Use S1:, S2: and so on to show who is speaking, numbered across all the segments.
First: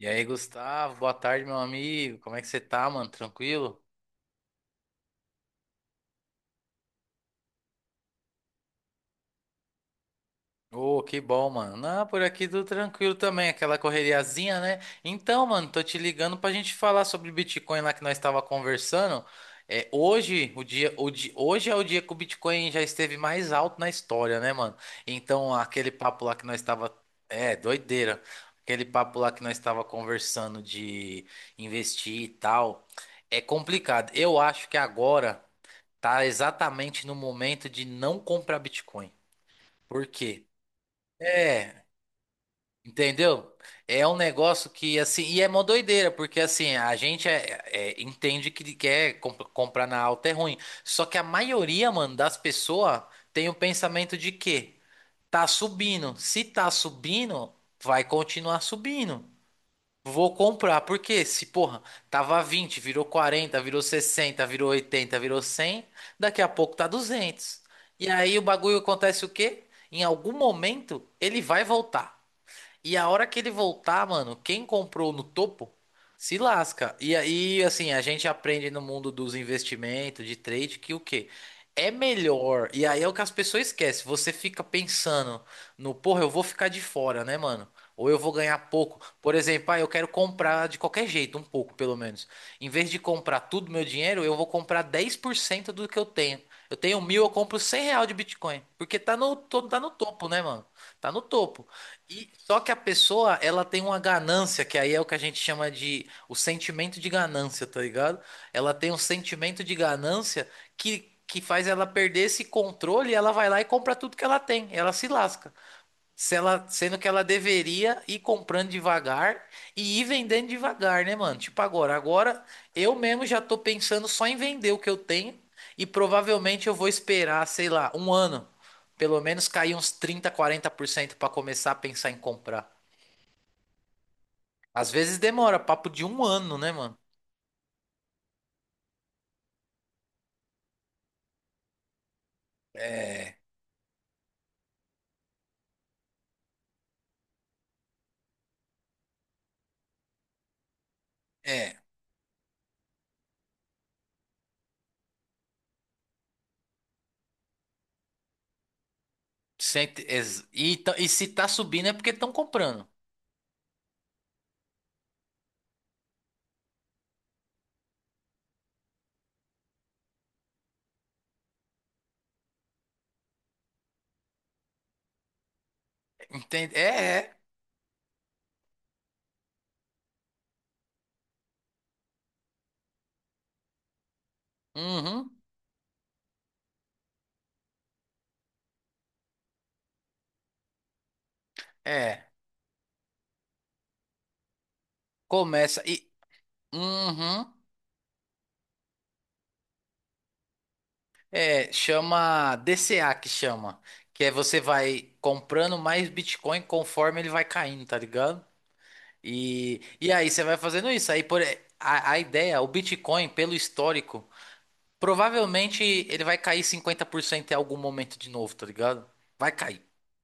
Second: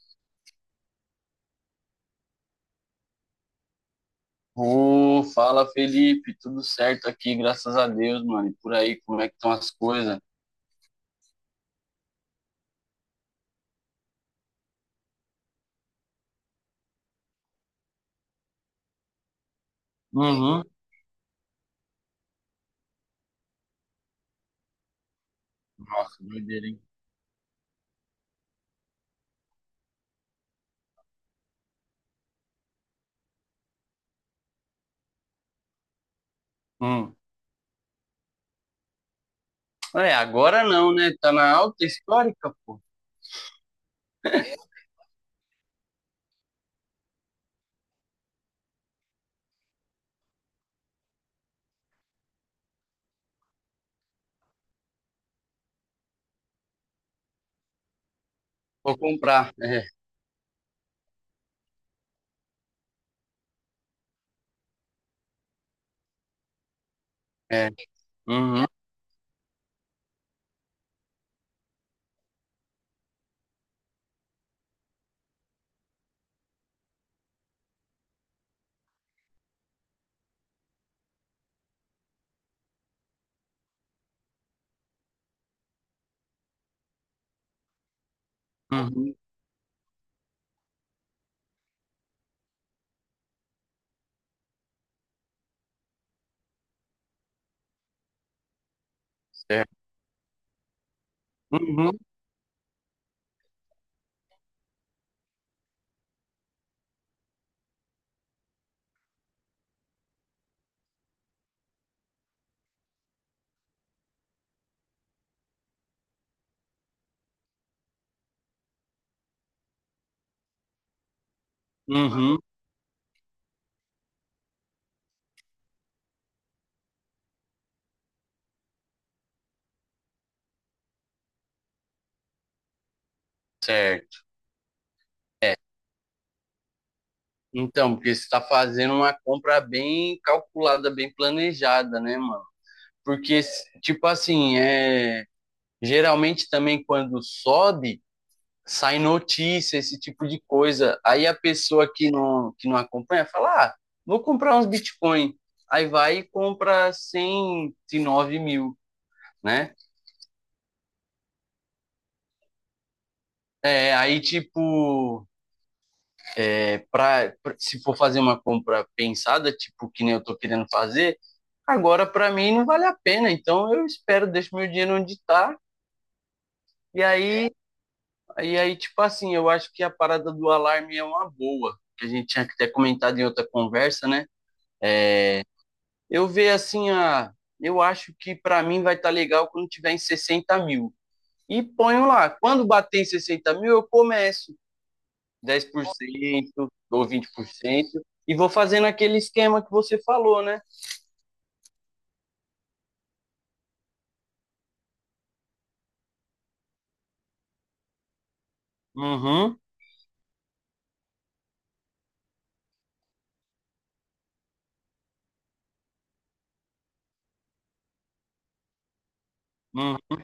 S1: E aí, Gustavo, boa tarde, meu amigo. Como é que você tá, mano? Tranquilo?
S2: Ô, fala Felipe, tudo certo aqui, graças a Deus, mano. E por aí, como é que estão as coisas?
S1: Ô, que bom, mano. Não, por aqui tudo tranquilo também, aquela correriazinha, né? Então, mano, tô te ligando pra gente falar sobre Bitcoin lá que nós estava conversando. É, hoje, o
S2: Uhum.
S1: dia, o di- hoje é o dia que o Bitcoin já esteve mais alto na história, né, mano? Então, aquele
S2: Nossa,
S1: papo lá que nós
S2: doideira, hein?
S1: estava, é, doideira. Aquele papo lá que nós estava conversando de investir e tal, é complicado. Eu acho que agora tá exatamente no
S2: Hum.
S1: momento de não comprar Bitcoin. Por
S2: É,
S1: quê?
S2: agora não, né? Tá na
S1: É,
S2: alta histórica, pô.
S1: entendeu? É um negócio que assim, e é uma doideira, porque assim, a gente entende que quer comprar na alta é ruim. Só que a maioria, mano, das pessoas tem o pensamento de que tá subindo. Se tá subindo, vai continuar
S2: Vou
S1: subindo.
S2: comprar. É,
S1: Vou comprar, porque se, porra, tava 20, virou 40, virou 60, virou 80, virou 100, daqui a pouco tá duzentos.
S2: é.
S1: E aí o
S2: Uhum,
S1: bagulho acontece o quê? Em algum momento ele vai voltar. E a hora que ele voltar, mano, quem comprou no topo se lasca. E aí, assim, a gente aprende no mundo dos investimentos, de trade, que o quê? É melhor. E aí é o que as pessoas esquecem. Você fica pensando no, porra, eu vou ficar de fora, né, mano? Ou eu vou ganhar pouco.
S2: uhum,
S1: Por exemplo, ah, eu quero comprar de qualquer jeito, um pouco pelo menos. Em vez de comprar tudo meu dinheiro, eu vou comprar 10% do que eu tenho. Eu tenho mil, eu compro 100 real de Bitcoin. Porque tá
S2: certo.
S1: no topo, né, mano? Tá no topo.
S2: Uhum,
S1: E só que a pessoa, ela tem uma ganância, que aí é o que a gente chama de o sentimento de ganância, tá ligado? Ela tem um sentimento de ganância que faz ela perder esse controle e ela vai lá e compra tudo que ela tem. Ela se lasca. Se ela, sendo que ela deveria ir comprando devagar e ir vendendo devagar, né, mano? Tipo agora,
S2: uhum,
S1: agora eu mesmo já tô pensando só em vender o que eu tenho e provavelmente eu vou esperar, sei lá, um ano, pelo menos cair uns trinta, quarenta por cento pra começar a pensar em comprar.
S2: certo.
S1: Às vezes demora, papo de um ano, né, mano?
S2: Então, porque você tá fazendo uma compra bem calculada, bem planejada, né, mano? Porque, tipo assim, geralmente também quando sobe, sai notícia, esse tipo de coisa. Aí a
S1: É,
S2: pessoa que não acompanha fala: ah, vou comprar uns Bitcoin. Aí vai e compra 109 mil, né?
S1: e se tá subindo é porque estão comprando.
S2: É, aí, tipo, é, se for fazer uma compra pensada, tipo, que nem eu tô querendo fazer, agora para mim não vale a pena. Então eu espero, deixo meu dinheiro onde tá.
S1: Entende?
S2: E
S1: É, é.
S2: aí, e aí, tipo assim, eu acho que a parada do alarme é uma boa, que a gente tinha até comentado em outra conversa, né?
S1: Uhum,
S2: Eu vejo assim, ah, eu acho que para mim vai estar legal quando tiver em 60 mil. E ponho
S1: é.
S2: lá. Quando bater em 60 mil, eu começo dez
S1: Começa
S2: por
S1: e.
S2: cento ou vinte
S1: Uhum.
S2: por cento e vou fazendo aquele esquema que você falou, né?
S1: É, chama DCA que chama, que é você vai comprando mais Bitcoin conforme ele vai caindo, tá ligado?
S2: Uhum,
S1: E aí você vai fazendo isso. Aí a ideia, o Bitcoin, pelo histórico, provavelmente ele vai cair 50% em algum momento de novo, tá ligado? Vai cair.
S2: uhum.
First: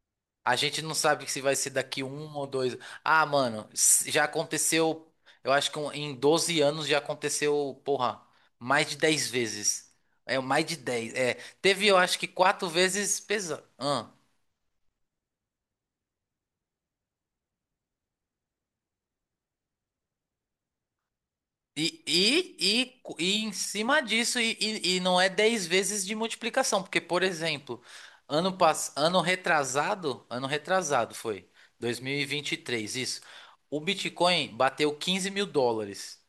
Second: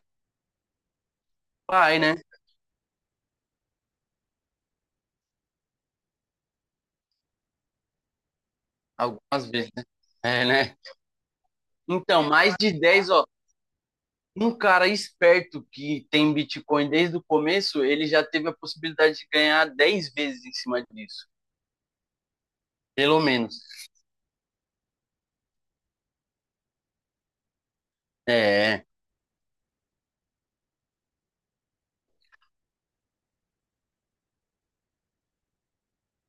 S1: A gente não sabe se vai ser
S2: Vai,
S1: daqui
S2: né?
S1: um ou dois. Ah, mano, já aconteceu. Eu acho que em 12 anos já aconteceu, porra, mais de 10
S2: Algumas vezes, né?
S1: vezes. É,
S2: É,
S1: mais de
S2: né?
S1: 10. É, teve, eu acho
S2: Então,
S1: que
S2: mais
S1: quatro
S2: de 10,
S1: vezes
S2: ó.
S1: pesado.
S2: Um cara esperto que tem Bitcoin desde o começo, ele já teve a possibilidade de ganhar 10 vezes em cima disso.
S1: E, e, e, cu-
S2: Pelo
S1: e em
S2: menos.
S1: cima disso, e não é 10 vezes de multiplicação. Porque, por exemplo,
S2: É.
S1: ano retrasado foi 2023, isso. O Bitcoin bateu 15 mil dólares.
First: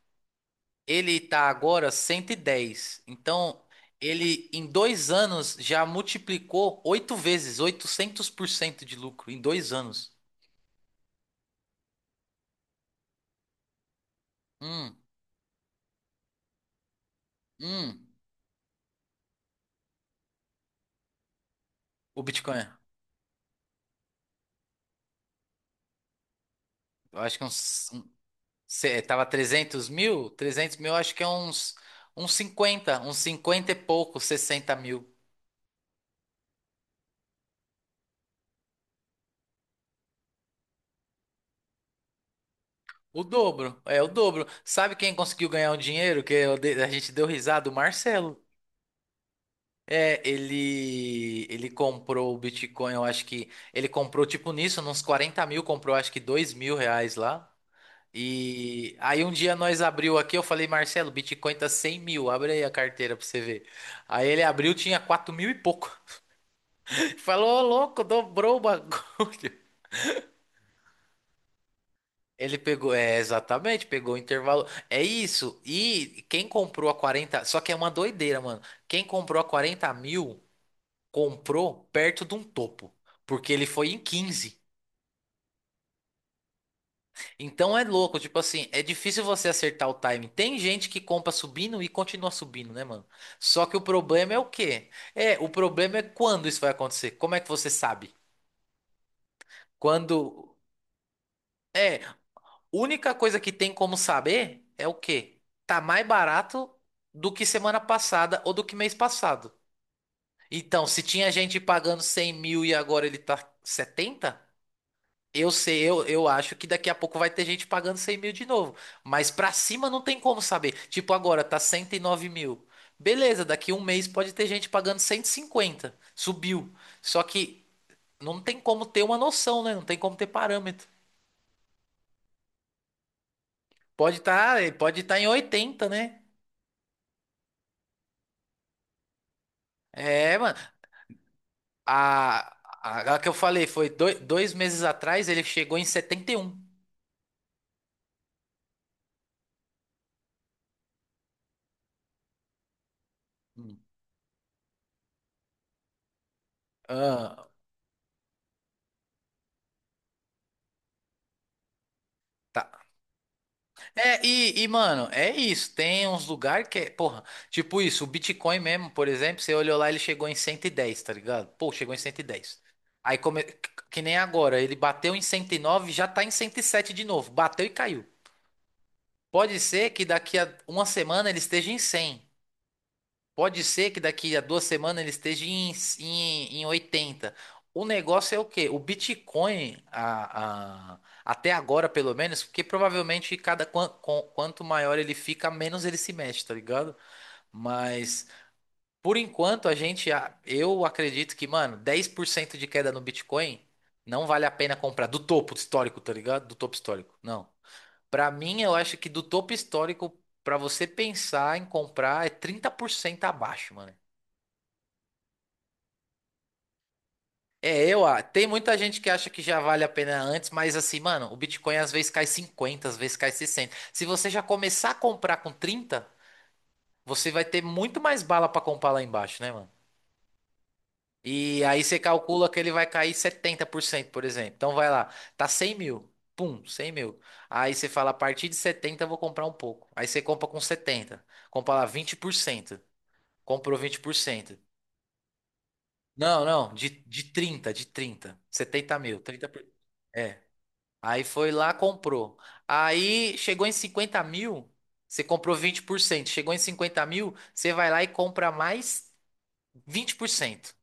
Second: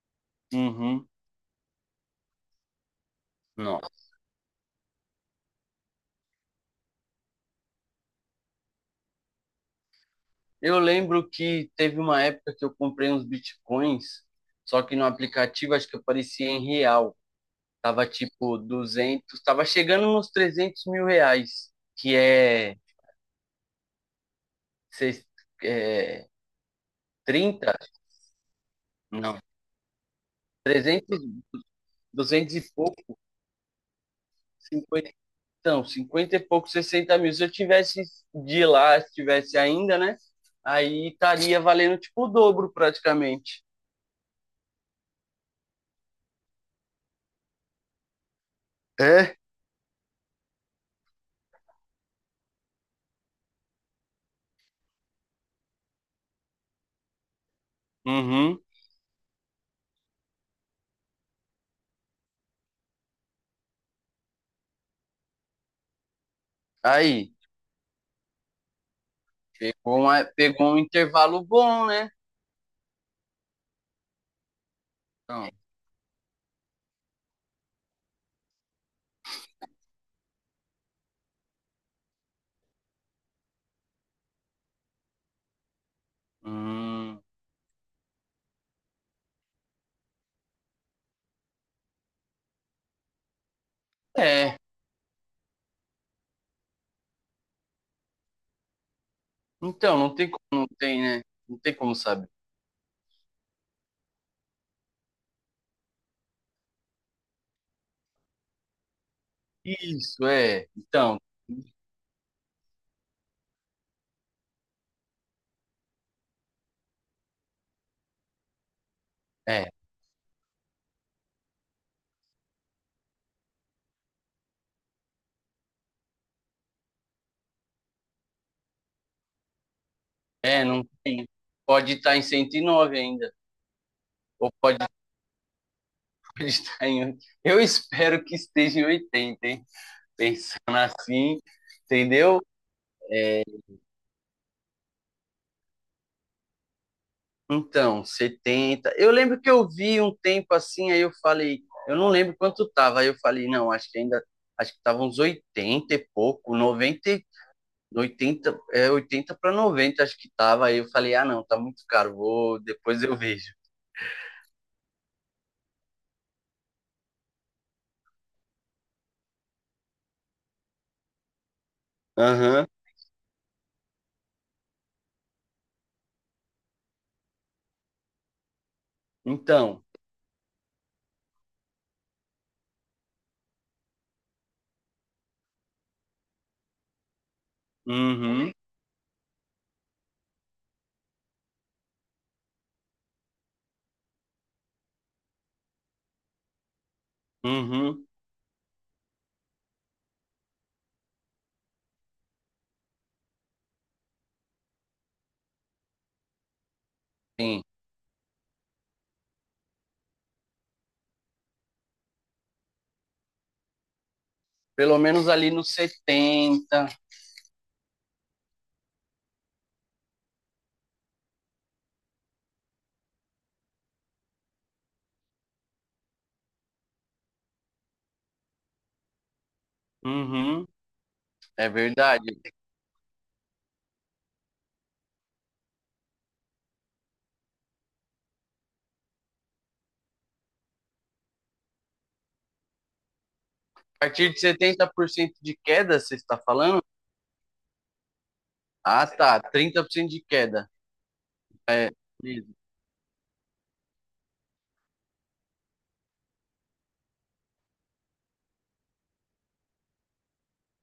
S2: Uhum.
S1: Ele tá agora 110. Então,
S2: Nossa.
S1: ele em 2 anos já multiplicou oito vezes, 800% de lucro em 2 anos.
S2: Eu lembro que teve uma época que eu comprei uns bitcoins, só que
S1: Hum,
S2: no aplicativo acho que aparecia em real.
S1: hum.
S2: Tava tipo 200, tava chegando nos 300 mil reais, que
S1: O Bitcoin,
S2: é, seis- é
S1: eu acho que é
S2: 30,
S1: tava
S2: não,
S1: trezentos mil, eu acho que é uns
S2: 200 e
S1: 50,
S2: pouco,
S1: uns 50 e pouco, 60 mil.
S2: 50, não, 50 e pouco, 60 mil. Se eu tivesse de lá, se tivesse ainda, né? Aí estaria valendo tipo o dobro
S1: O
S2: praticamente.
S1: dobro, é o dobro. Sabe quem conseguiu ganhar o dinheiro que a gente deu risada? O Marcelo.
S2: É?
S1: É, ele comprou o Bitcoin, eu acho que. Ele comprou, tipo, nisso, uns 40 mil, comprou acho que R$ 2 mil lá.
S2: Uhum.
S1: E aí um dia nós abriu aqui, eu falei, Marcelo, o Bitcoin tá 100 mil, abre aí a carteira pra você ver. Aí ele abriu, tinha 4 mil e pouco.
S2: Aí,
S1: Falou, ô louco, dobrou o bagulho.
S2: pegou um intervalo bom, né?
S1: Ele pegou, é, exatamente, pegou o intervalo. É
S2: Não.
S1: isso. E quem comprou a 40, só que é uma doideira, mano. Quem comprou a 40 mil, comprou perto de um topo, porque ele foi em quinze.
S2: Hum,
S1: Então é louco, tipo assim, é difícil você acertar o time. Tem gente que compra subindo e continua subindo, né, mano? Só que o problema é o
S2: é.
S1: quê? É, o problema é quando isso vai acontecer. Como é que você sabe?
S2: Então, não tem como,
S1: Quando
S2: não tem, né? Não tem como
S1: é,
S2: saber.
S1: Única coisa que tem como saber é o quê? Tá mais barato do que semana passada ou do que mês passado.
S2: Isso, é.
S1: Então, se
S2: Então,
S1: tinha gente pagando 100 mil e agora ele tá setenta. Eu sei, eu acho que daqui a pouco vai ter gente pagando 100 mil de novo. Mas pra
S2: é.
S1: cima não tem como saber. Tipo, agora tá 109 mil. Beleza, daqui um mês pode ter gente pagando 150. Subiu. Só que não tem como ter uma noção, né? Não tem como ter
S2: É, não
S1: parâmetro.
S2: tem. Pode estar em 109 ainda.
S1: Pode
S2: Ou
S1: estar,
S2: pode,
S1: pode estar em 80, né?
S2: pode estar em 80. Eu espero que esteja em 80, hein?
S1: É, mano.
S2: Pensando assim, entendeu?
S1: A, a que eu falei foi dois meses atrás, ele chegou em 71.
S2: Então, 70. Eu lembro que eu vi um tempo assim, aí eu falei, eu não lembro quanto tava. Aí eu falei, não,
S1: Hum.
S2: acho que ainda. Acho que tava uns 80 e pouco, 90,
S1: Ah,
S2: do 80 é 80 para 90 acho que tava. Aí eu falei, ah, não, tá muito caro, vou,
S1: tá.
S2: depois eu vejo.
S1: É, mano, é isso. Tem uns lugares que é, porra, tipo isso, o Bitcoin mesmo, por exemplo, você olhou lá, ele chegou em 110, tá ligado? Pô, chegou em cento e dez.
S2: Aham.
S1: Aí, come... que nem agora, ele bateu em 109, já tá em 107 de novo. Bateu e caiu. Pode
S2: Então,
S1: ser que daqui a uma semana ele esteja em cem. Pode ser que daqui a duas semanas ele esteja em, em 80. O negócio é o
S2: uhum,
S1: quê? O Bitcoin, até agora pelo menos, porque provavelmente cada quanto maior ele fica, menos ele se mexe, tá ligado?
S2: uhum,
S1: Mas por enquanto eu acredito que, mano, 10% de queda no Bitcoin não vale a pena comprar do topo histórico, tá ligado? Do topo histórico. Não.
S2: sim.
S1: Pra mim, eu acho que do topo histórico, pra você pensar em comprar, é 30% abaixo, mano.
S2: Pelo menos ali nos 70.
S1: É, ah, tem muita gente que acha que já vale a pena antes, mas assim, mano, o Bitcoin às vezes cai cinquenta, às vezes cai sessenta. Se você já começar a comprar com trinta, você vai ter muito mais bala pra comprar lá embaixo, né, mano?
S2: Uhum,
S1: E
S2: é
S1: aí você
S2: verdade.
S1: calcula que ele vai cair 70% por exemplo. Então vai lá, tá 100 mil. Pum, 100 mil. Aí você fala, a partir de setenta eu vou comprar um pouco. Aí você compra com setenta. Compra lá vinte por cento. Comprou vinte
S2: A
S1: por
S2: partir de
S1: cento.
S2: 70% de queda, você está
S1: Não, não,
S2: falando?
S1: de trinta 70
S2: Ah,
S1: mil,
S2: tá, 30% de
S1: 30%.
S2: queda.
S1: Aí foi lá,
S2: É,
S1: comprou.
S2: isso.
S1: Aí chegou em 50 mil, você comprou 20%. Chegou em 50 mil, você vai lá e compra mais vinte por cento.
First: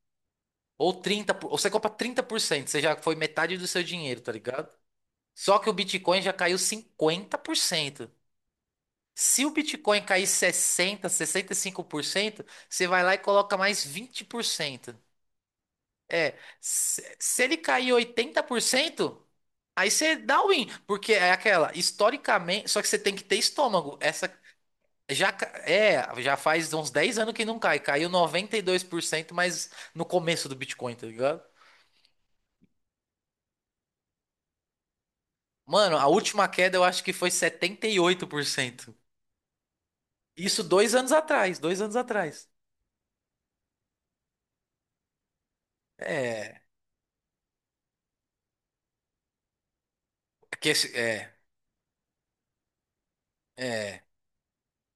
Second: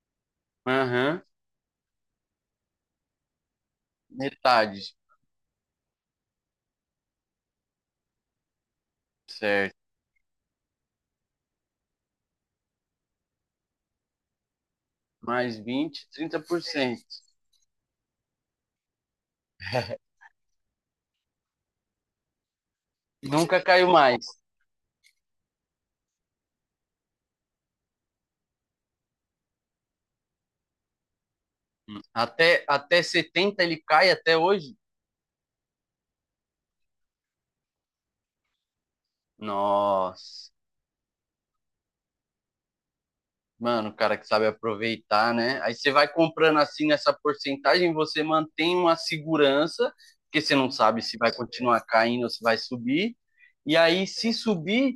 S1: Ou
S2: Aham,
S1: 30%, ou você compra 30%. Você já foi metade do seu dinheiro, tá ligado?
S2: metade,
S1: Só que o Bitcoin já caiu 50%. Se o
S2: certo.
S1: Bitcoin cair sessenta, 65%, você vai lá e coloca mais 20%.
S2: Mais vinte,
S1: É,
S2: trinta por cento.
S1: se ele cair 80%. Aí você dá o win, porque é aquela, historicamente, só que você tem que ter
S2: Nunca caiu
S1: estômago.
S2: mais.
S1: Essa já faz uns 10 anos que não cai, caiu 92%, mas no começo do Bitcoin, tá ligado?
S2: Até 70 ele cai até hoje?
S1: Mano, a última queda eu acho que foi 78%.
S2: Nossa.
S1: Isso dois anos atrás.
S2: Mano, o cara que sabe aproveitar, né? Aí você
S1: É,
S2: vai comprando
S1: é
S2: assim nessa porcentagem, você mantém uma segurança, porque você não
S1: que esse-
S2: sabe se vai
S1: é,
S2: continuar caindo ou se vai subir. E
S1: é,
S2: aí, se subir,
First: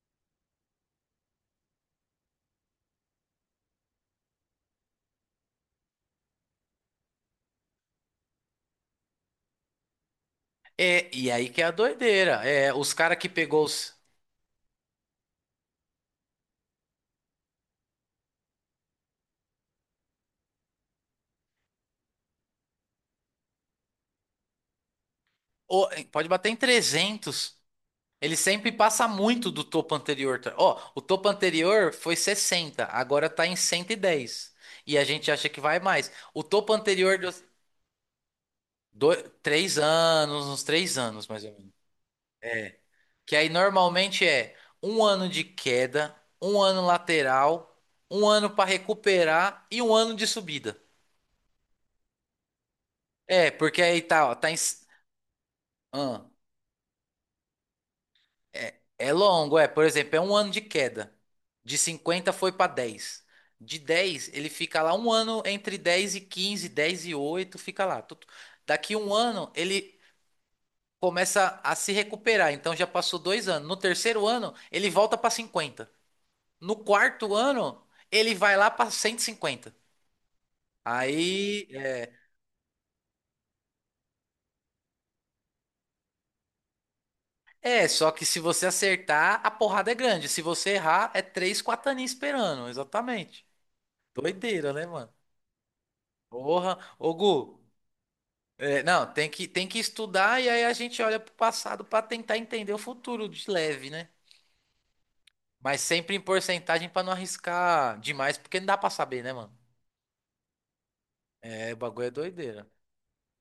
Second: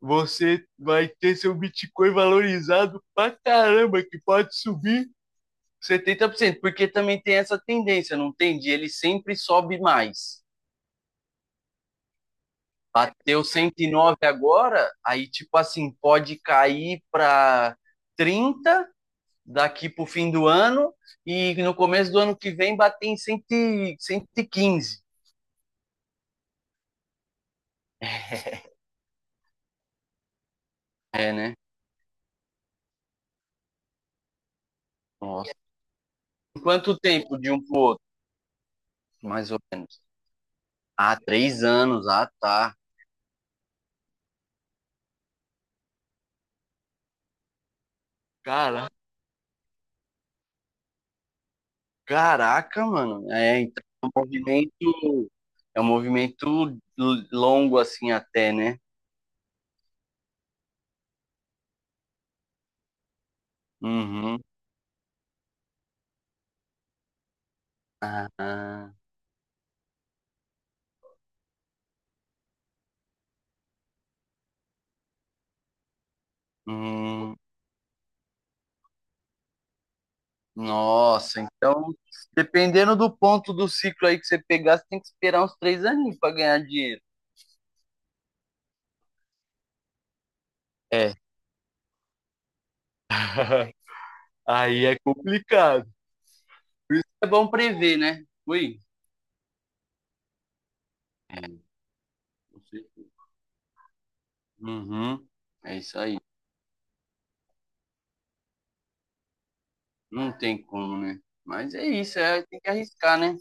S2: você vai ter seu Bitcoin valorizado pra caramba, que pode subir 70%, porque também tem essa tendência, não tem? De ele sempre sobe mais.
S1: é, e aí que é a doideira. É, os cara que
S2: Bateu
S1: pegou
S2: cento e
S1: os,
S2: nove agora, aí tipo assim, pode cair para 30 daqui para o fim do ano e no começo do ano que vem bater em 115.
S1: ô, pode bater em 300. Ele sempre passa muito do topo anterior. Tá? Ó, o topo
S2: É, né?
S1: anterior foi 60, agora tá em 110. E dez. E a gente acha
S2: Nossa.
S1: que vai mais. O
S2: Em
S1: topo
S2: quanto
S1: anterior de
S2: tempo de um pro outro?
S1: dois,
S2: Mais ou
S1: três
S2: menos.
S1: anos, uns três
S2: Ah,
S1: anos mais ou
S2: três
S1: menos.
S2: anos. Ah, tá.
S1: Que aí normalmente é um ano de queda, um ano lateral, um ano para
S2: Cara,
S1: recuperar e um ano de subida.
S2: caraca, mano.
S1: É,
S2: É,
S1: porque
S2: então
S1: aí
S2: é um
S1: tá, ó, tá em.
S2: movimento. É um
S1: Ahn.
S2: movimento longo assim até,
S1: É,
S2: né?
S1: é longo, é. Por exemplo, é um ano de queda. De 50 foi para 10. De dez
S2: Uhum.
S1: ele fica lá um ano entre 10 e 15, 10 e 8 fica lá.
S2: Ah,
S1: Daqui um ano, ele começa a se recuperar. Então já passou dois anos. No terceiro ano, ele volta para 50. No quarto
S2: hum,
S1: ano, ele vai lá para 150.
S2: nossa,
S1: Aí,
S2: então, dependendo do ponto do ciclo aí que você pegar, você tem que esperar uns 3 aninhos para ganhar dinheiro.
S1: só que se você acertar, a porrada é grande. Se você errar,
S2: É.
S1: é 3 4 aninhos esperando. Exatamente. Doideira, né,
S2: Aí é
S1: mano?
S2: complicado.
S1: Porra, ô
S2: É bom
S1: Gu,
S2: prever, né? Ui.
S1: é, não, tem que, estudar e aí a gente olha pro
S2: É.
S1: passado pra tentar entender o
S2: você-
S1: futuro de leve, né?
S2: Uhum. É
S1: Mas
S2: isso
S1: sempre
S2: aí.
S1: em porcentagem pra não arriscar demais, porque não dá pra saber, né, mano?
S2: Não tem como, né?
S1: É,
S2: Mas
S1: o
S2: é
S1: bagulho é
S2: isso, é, tem
S1: doideira.
S2: que arriscar, né?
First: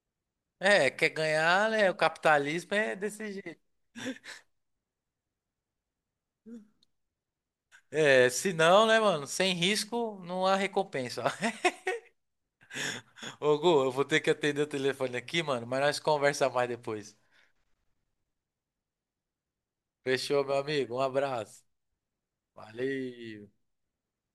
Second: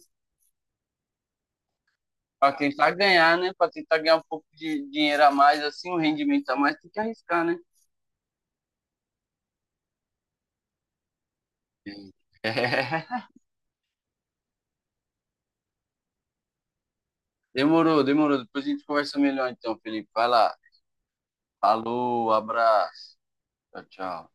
S1: É, quer ganhar, né? O
S2: Pra
S1: capitalismo
S2: tentar
S1: é desse
S2: ganhar, né?
S1: jeito.
S2: Pra tentar ganhar um pouco de dinheiro a mais, assim, um rendimento a mais, tem que arriscar, né?
S1: É, se não, né, mano? Sem risco não há recompensa.
S2: É.
S1: Ô Gu, eu vou ter que atender o telefone aqui, mano, mas nós conversamos mais depois.
S2: Demorou, demorou. Depois a gente conversa melhor então, Felipe. Vai
S1: Fechou, meu
S2: lá.
S1: amigo? Um abraço.
S2: Falou, abraço.
S1: Valeu.
S2: Tchau, tchau.